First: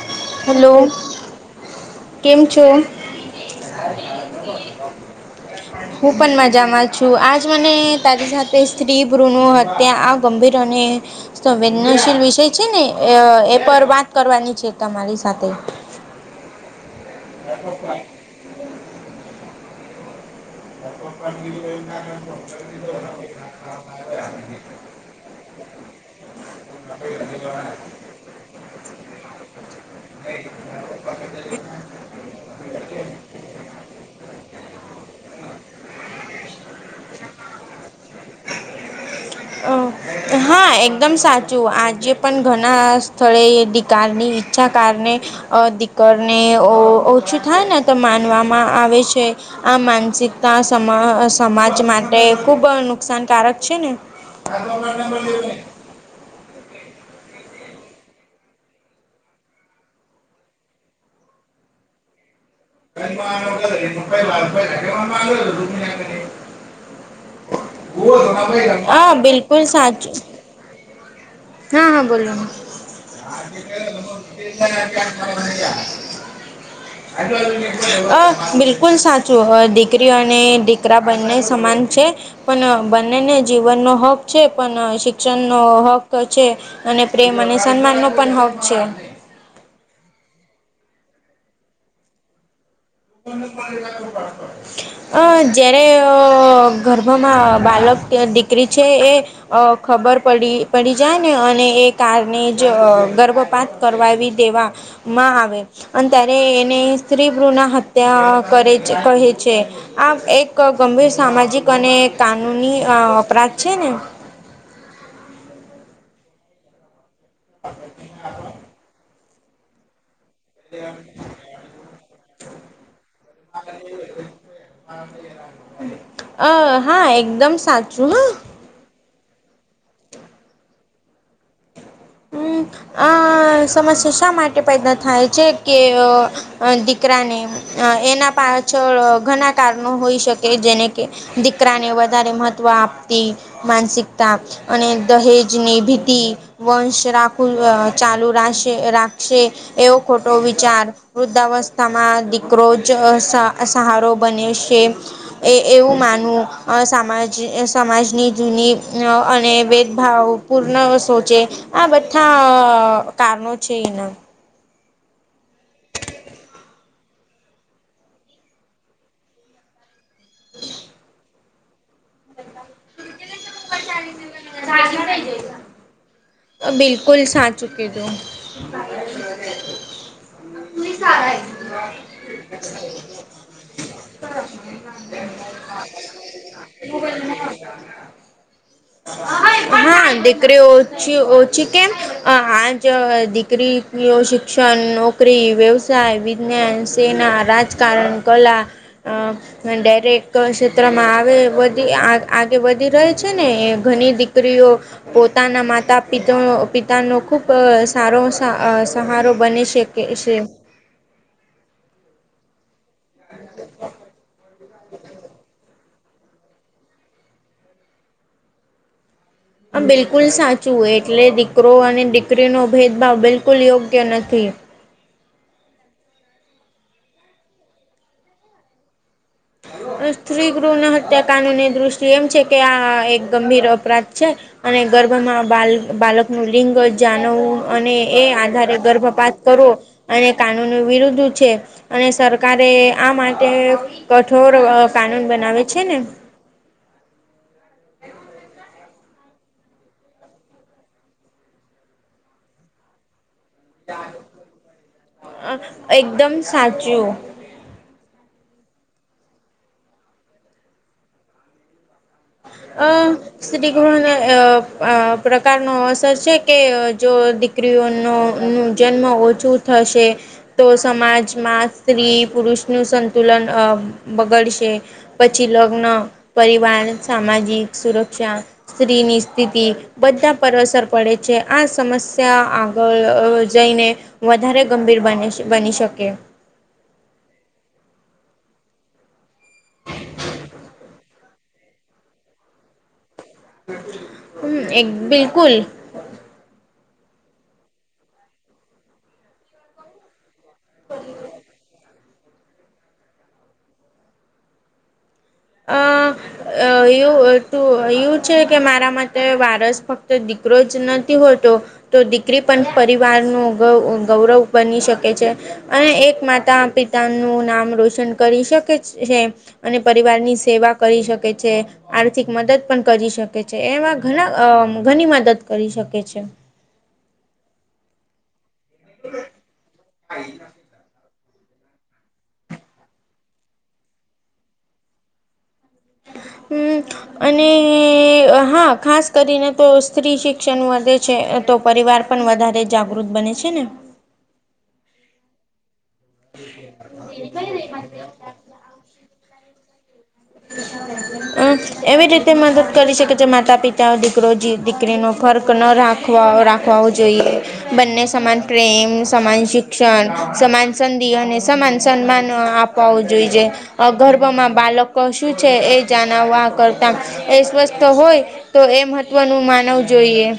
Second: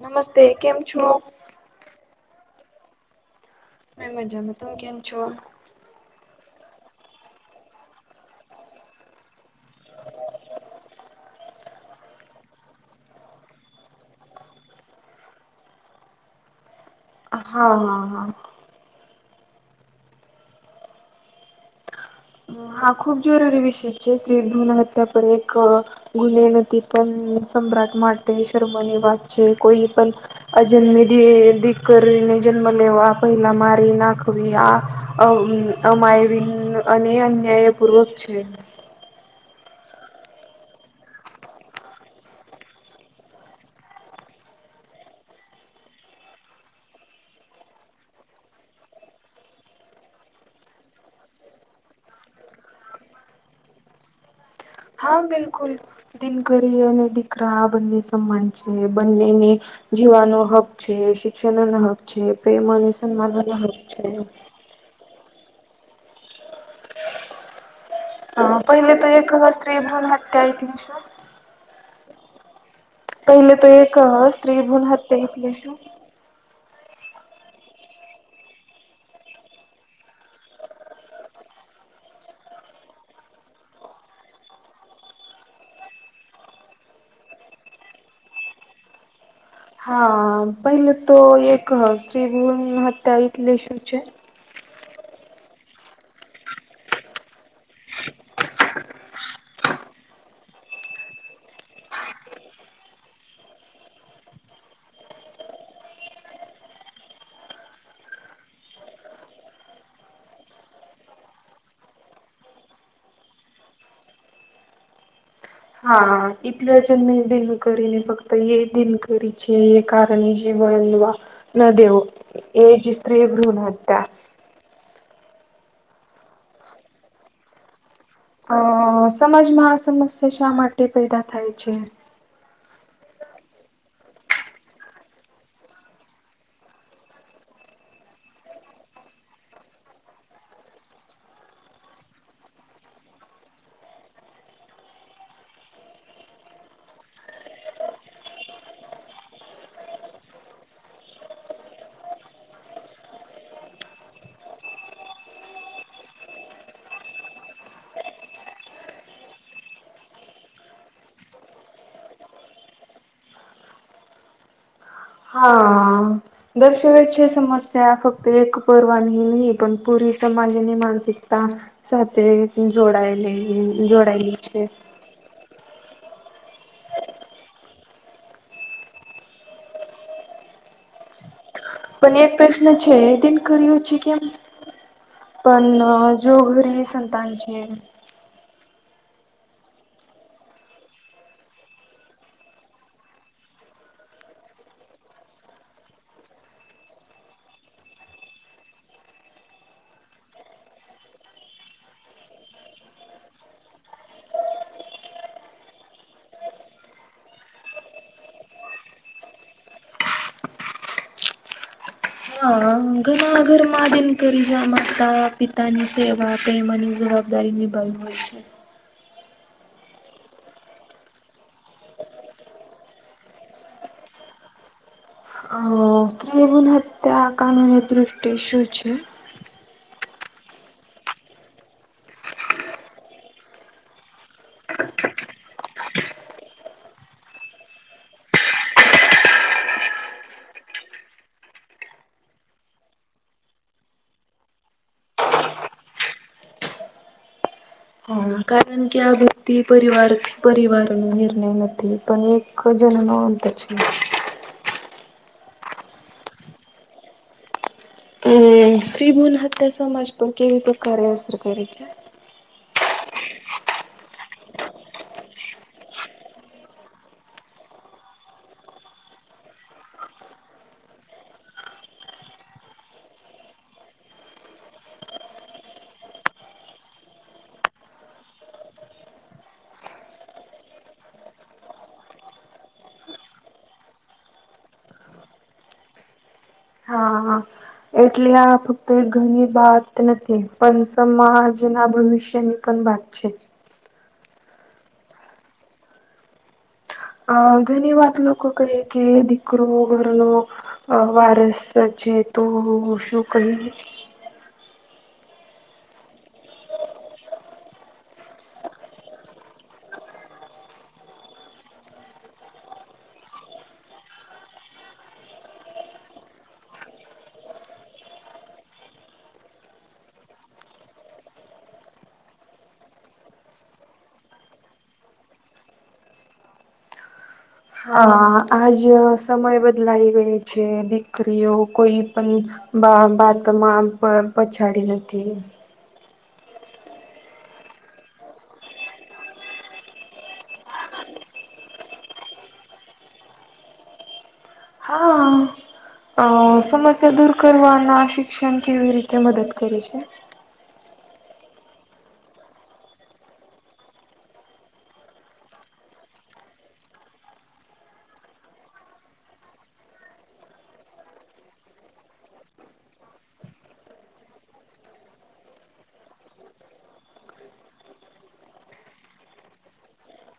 નમસ્તે કેમ હેલો છો? કેમ છો? મે મજામાં તમ કેમ છો? હું પણ મજામાં છું આજ મને તારી સાથે સ્ત્રી ભ્રુણ હત્યા આ ગંભીર અને સંવેદનશીલ વિષય છે ને અ એ પર વાત કરવાની છે તમારી સાથે અ હા હા હા [unintelligible] હા ખૂબ જરૂરી વિષય છે, સ્ત્રી ભ્રુણહત્યા પર એક ગુને ન એ પણ સમ્રાટ માટે શર્મની વાત છે કોઈ પણ અજન્મી દે દીક રી ને જન્મ લેવા પહેલા મારી નાખવી આ અ અમાયવી અને અન્યાયપૂર્વક છે. અ હા એકદમ સાચું આજે પણ ઘણા સ્થળે એ દિકારની ઈચ્છા કારણે અ દીકરને ઓ ઓછું થાય ને તો માનવામાં આવે છે. આ માનસિકતા સમા સમાજ માટે ખુબ નુકસાનકારક છે ને. [unintelligible] હા બિલકુલ દિનકરી અને દીકરા આ બંને સમાન છે બંનેને જીવવાનો હક છે, શિક્ષણનો હક છે, પ્રેમ અને સન્માન નો હક છે. હા [unintelligible] પહેલે તો હા, એક બિલકુલ સ્ત્રી સાચું. [unintelligible] હા હા બોલો. [unintelligible] સ્ત્રી ભ્રુણ હત્યા એટલે શું? અ બિલકુલ સાચું અ દીકરી અને દીકરા બંને સમાન છે. પણ બંનેને જીવનનો હક છે, પણ શિક્ષણ નો હક ક છે અને પ્રેમ અને સન્માન નો પણ હક છે. હા પેહલે તો એક સ્ત્રી ભ્રુણ હત્યા એટલે શું છે? અ જયારે અ ગર્ભમાં બાળક કે દીકરી છે એ અ ખબર પડી પડી જાય ને અને એ કારણે જ અ ગર્ભપાત કરવાવી દેવામાં આવે અને ત્યારે એને સ્ત્રી ભ્રુણ હત ત્યાં કરે છે, કહે છે. આ એક ગંભીર સામાજિક અને કાનૂની અ અપરાધ છે ને. હા એટલે જન્મે દિનકરીને ફક્ત એ દિનકરી છે એ કારણે જ [unintelligible] ન દેવો, એ જ સ્ત્રી ભ્રુણ હત્યા. અ હા એકદમ સાચું હા. અ સમાજમાં આ સમસ્યા શા માટે પેદા થાય છે? હમ આ અ સમસ્યા શા માટે પેદા થાય છે કે અ અ દીકરાને એના પા છળ ઘણા કારણો હોઈ શકે જેને કે દીકરાને વધારે મહત્ત્વ આપતી માનસિકતા અને દહેજની ભીતિ. વંશ રાખું અ ચાલુ રાશે રાખશે એવો ખોટો વિચાર. વૃદ્ધાવસ્થામાં દીકરો જ અ સહા સહારો બને સે. એ એવું માનવું અ સમાજ સમાજની જૂની અ અને ભેદભાવ પૂર્ણ વસો છેે આ બધા અ કારણો છે એના હા દર્શવ છે સમસ્યા ફક્ત એક પરવાની હી નહી પણ પુરી સમાજની માનસિકતા સાથે જોડાયેલી જોડાયેલી છે. એના બિલકુલ સાચું કીધું [unintelligible] પણ એક પ્રશ્ન છે તેન કર્યો છે કેમ પણ જો ઘરે સંતાન છે. હા દીકરી ઓછી ઓછી કેમ આજ દીકરી શિક્ષણ નોકરી વ્યવસાય વિજ્ઞાન સેના રાજકારણ કલા અ ડાયરેક્ટ ક્ષેત્રમાં આવે વધી આગે વધી રહી છે. છે ને એ ઘણી દીકરીઓ પોતાના માતા પિત પિતાનો ખૂબ સારો સહારો બને છે. કે એ છે. હા ઘણા ઘર મા દિન કરી જા માતા પિતા પોતાની સેવા આપે માની જવાબદારી નિભાઈ હોય છે. આ બિલકુલ સાચું હોય એટલે દીકરો અને દીકરીનો ભેદભાવ બિલકુલ યોગ્ય નથી અ સ્ત્રી ગુણ હત્યા કાનુની દૃષ્ટિ શું છે. સ્ત્રી ગૃહના હત્યાકાંડની દૃષ્ટિ એમ છે કે આ એક ગંભીર અપરાધ છે. અને ગભ ગર્ભમાં બાલ બાલકનું રિંગ જાણવું અને એ આધારે ગર્ભપાપ કરુ અને કાનૂન વિરુદ્ધ છે અને સરકારે આ માટે કઠોર કાનૂન બનાવે છે ને કારણ કે આ વ્યક્તિ પરિવાર પરિવાર નિર્ણય નથી પણ એક જન્મ હોતા છે. એકદમ સાચું હમ શ્રી ભુણ હત્યા સમાજ પર કેવી પ્રકારે અસર કરે છે. [unintelligible] સ્ત્રી ગણને પ્રકારનો અસર છે કે જો સ્ત્રીઓનો નું જન્મ ઓછું થશે તો સમાજમાં સ્ત્રી પુરુષ નું સંતુલન અ બગડશે પછી લગ્ન પરિવાર સામાજિક સુરક્ષા સ્ત્રીની સ્થિતિ બધા પર અસર પડે છે આ સમસ્યા આગળ જઈને વધારે ગંભીર બને છે બની શકે હા હા એટલે આ કોઈ ઘરની બાત નથી પણ સમાજના ભવિષ્યની પણ વાત છે. હ એક બિલકુલ અ ઘણી વાત લોકો કરે કે દીકરો ઘરનો વારસ છે તો શું કરી અ અ એવું તું એવું છે કે મારા માટે વારસ ફક્ત દીકરો જ નથી હોતો તો દીકરી પણ પરિવાર ન ગૌવ ગૌરવ બની શકે છે. અને એક માતા પિતા નું નામ રોશન કરી શકે છે અને પરિવારની સેવા કરી શકે છે. આર્થિક મદદ પણ કરી શકે છે એમાં ઘણા ઘણી મદદ કરી શકે છે. હા આજ સમય બદલાઈ ગયો છે. કરીઓ કોઈ પણ બા બાતમાં પછાડી નથી હમ અને હા ખાસ કરીને તો સ્ત્રી શિક્ષણ વધે છે તો પરિવાર પણ વધારે જાગૃત બને છે ને હા સમસ્યા દૂર કરવાના શિક્ષણ કેવી રીતે મદદ કરે છે એજ એવી રીતે મદદ કરી શકે જે માતા પિતા દીકરો દીકરીનો ફર્ક ન રાખે વા રાખવાવું જોઈએ બંને સમાન પ્રેમ સમાન શિક્ષણ સમાન સંધિ અને સમાન સન્માન આપ કોવું જોઈજે અ ગર્ભમાં બાલક કશું છે એ જાણાવવા કરતા એ સ્વસ્થ હોય તો એ મહત્વનું માનવું જોઈએ [inaudible]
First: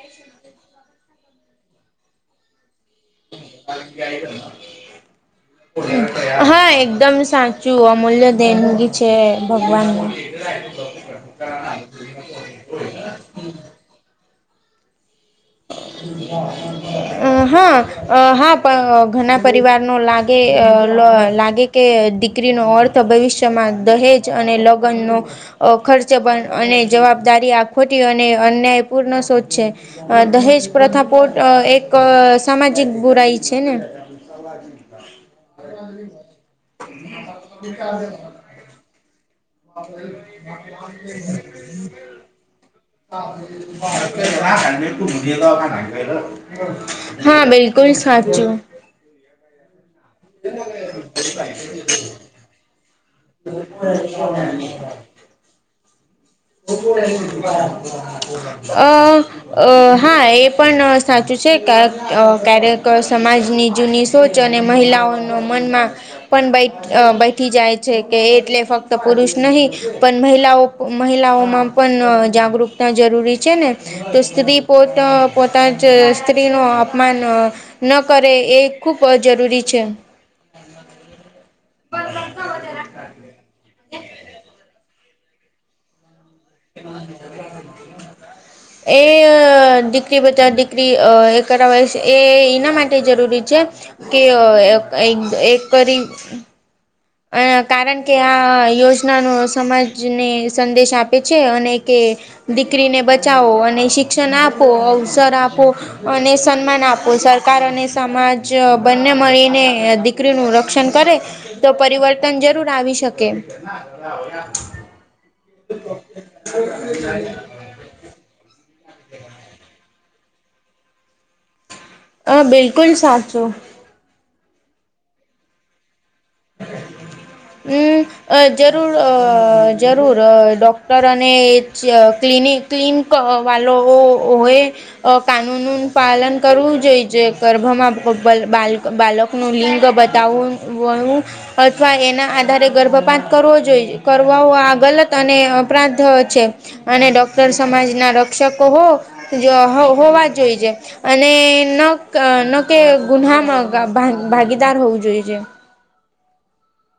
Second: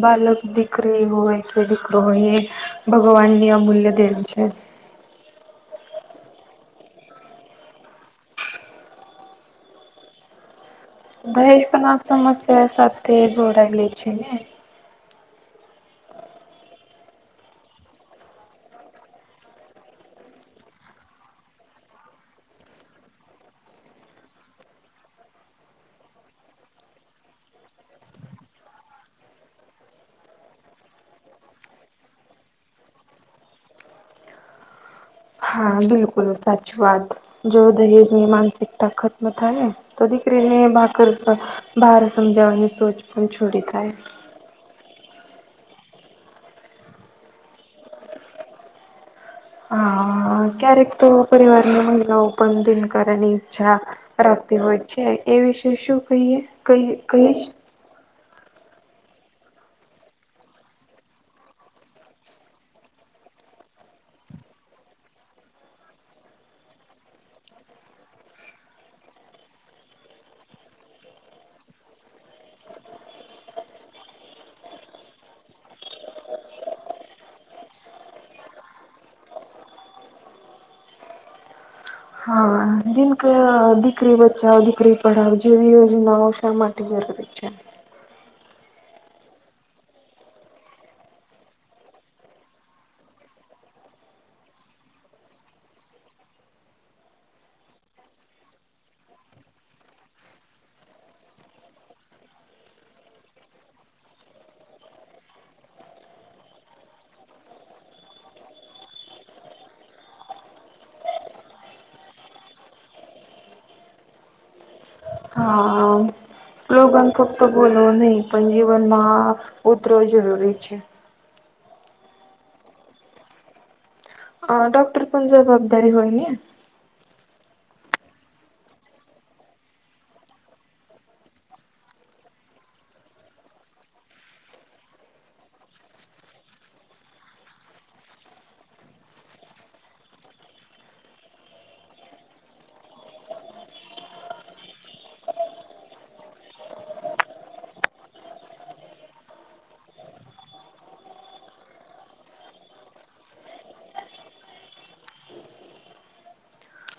બ બાળક દીકરી હોય કે દીકરો હોય એ ભગવાનની અમૂલ્ય દેન છે. [inaudible] હા એકદમ સાચું અમૂલ્ય દેનગી છે ભગવાનમાં [inaudible] દહેજ પણ આ સમસ્યા સાથે જોડાયલી છે ને અ હા અ હા પણ ઘણા પરિવાર નો લાગે લાગે કે દીકરીનો અર્થ ભવિષ્યમાં દહેજ અને લગ્નનો ખર્ચ બંધ અને જવાબદારી આ ખોટી અને અન્યાય પૂર્ણ સોચ છે દહેજ પ્રથા પોટ એક સામાજિક બુરાઈ છે ને [inaudible] હા બિલકુલ સાચી વાત જો દહેજ ની માનસિકતા ખ ખતમ થાહે ને તો દીકરીને બાકર બહાર સમજાવવાની સોચ પણ છોડી દાય હા બિલકુલ સાચું અ ક્યારેક તો પરિવારની મહિલાઓ પણ દિનકારની ઈચ્છા રાખતી હોય છે એ વિશે શું કહીએ ક કહીશ અ અ હા એ પણ સાચું છે ક ક્યારેક સમાજની જૂની સોચ અને મહિલાઓનો મનમાં પણ બેઠી જાય છે કે એટલે ફક્ત પુરુષ નહી પણ મહિલાઓ મહિલાઓમાં પણ જાગૃકતા જરૂરી છે ને તો સ્ત્રી પોતા પોતા જ સ્ત્રી નું અપમાન ન કરે એ ખૂબ જરૂરી છે હ [unintelligible] દિક દીકરી બચાઓ દીકરી પઢાઓ જેવીી યોજનાઓ શા માટે જરૂરી છે હ એ દીકરી બધા દીકરી એ કરાવય છે એ એના માટે જરૂરી છે કે અ એક કરી અ કારણ કે આ યોજનાનો સમાજને સંદેશ આપે છે અને કે દીકરીને બચાવો અને શિક્ષણ આપો અવસર આપો અને સન્માન આપો સરકાર અને સમાજ બંને મળીને દી દીકરી નું રક્ષણ કરે તો પરિવર્તન જરૂર આવી શકે હા [unintelligible] સ્લોગન ફક્ત બોલવો નહીં પણ જીવનમાં આ ઉતરો જરૂરી છે. હ બિલકુલ સાચું અ ડોક્ટર પણ જવાબદારી હોય ને હમ અ જરૂર જરૂર ડૉક્ટર અને ક્લિનિક ક્લીન વાળવો હોય અ કાનૂન ન પાલન કરવું જોઈએ જે ગર્ભમાં બા બાલક નું લિંગ બતાવું વયું અથવા એના આધારે ગર્ભપાત કરવો જોઈએ કરવા આ ગલત અને અપરાધ છે. અને ડોક્ટર સમાજ ના રક્ષકો હો હોવા જોઈ છે. અને ન ન કે ગુહમાં ભાગીદાર હોવું જોઈએ છે.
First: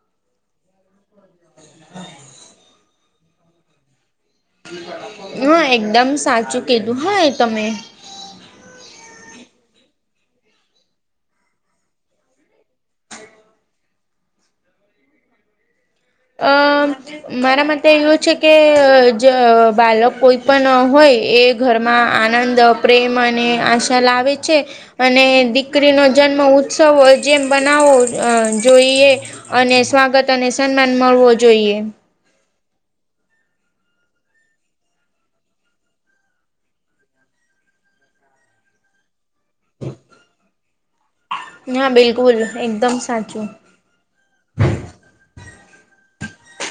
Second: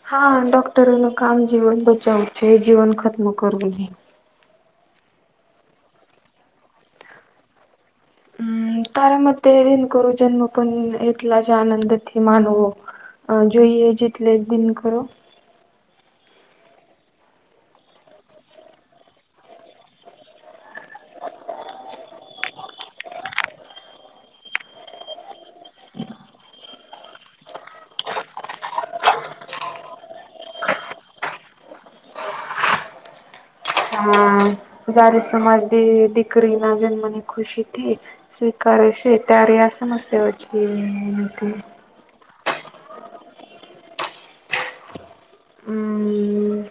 હા ડોક્ટરી ન કામ જીવન બચાવું છે જીવન ખતમ કરવું નહી હા એકદમ સાચું કીધું હા તમે હમ તારા મતે દિન કરું જન્મ પણ એલા જ આનંદથીથી માનવો જોઈએ જેટલે એક દિન કરો અ મારા માટે એવું છે કે બાળક કોઈ પણ હોય એ ઘરમાં આનંદ પ્રેમ અને આશા લાવે છે. અને દીકરીનોો જન્મ ઉત્સવ જેમ બનાવો જોઈએ અને સ્વાગત અને સન્માન મળવો જોઈએ હા સારી સમાજ દીકરી ના જન્મની ખુશીથી સ્વીકારે છે. ત્યારે આ સમસ્યાઓ છે એ હા બિલકુલ એકદમ સાચો હમ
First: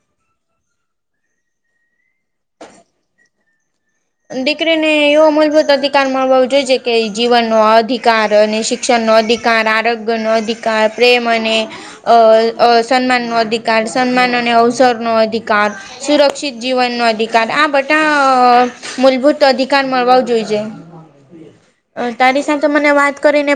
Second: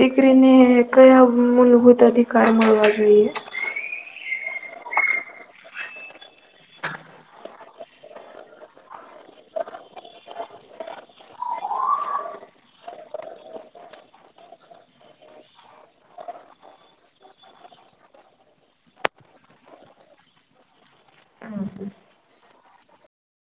દીકરીને કયા મૂળભૂત અધિકાર મળવા જોઈએ દીકરીને એવો મૂલભૂત અધિકાર મળવાો જોઈ છે કે જીવનનો અધિકાર અને શિક શિક્ષણનો અધિકાર આરોગ્યનો અધિકાર પ્રેમને અ સન્માન નો અધિકાર સન્માન અને અવસરનોો અધિકાર સુરક્ષિત જીવનનોો અધિકાર આ બધાં મૂલભૂત અધિકાર મળવા જોઈજ તારી સાથે મને વાત કરીને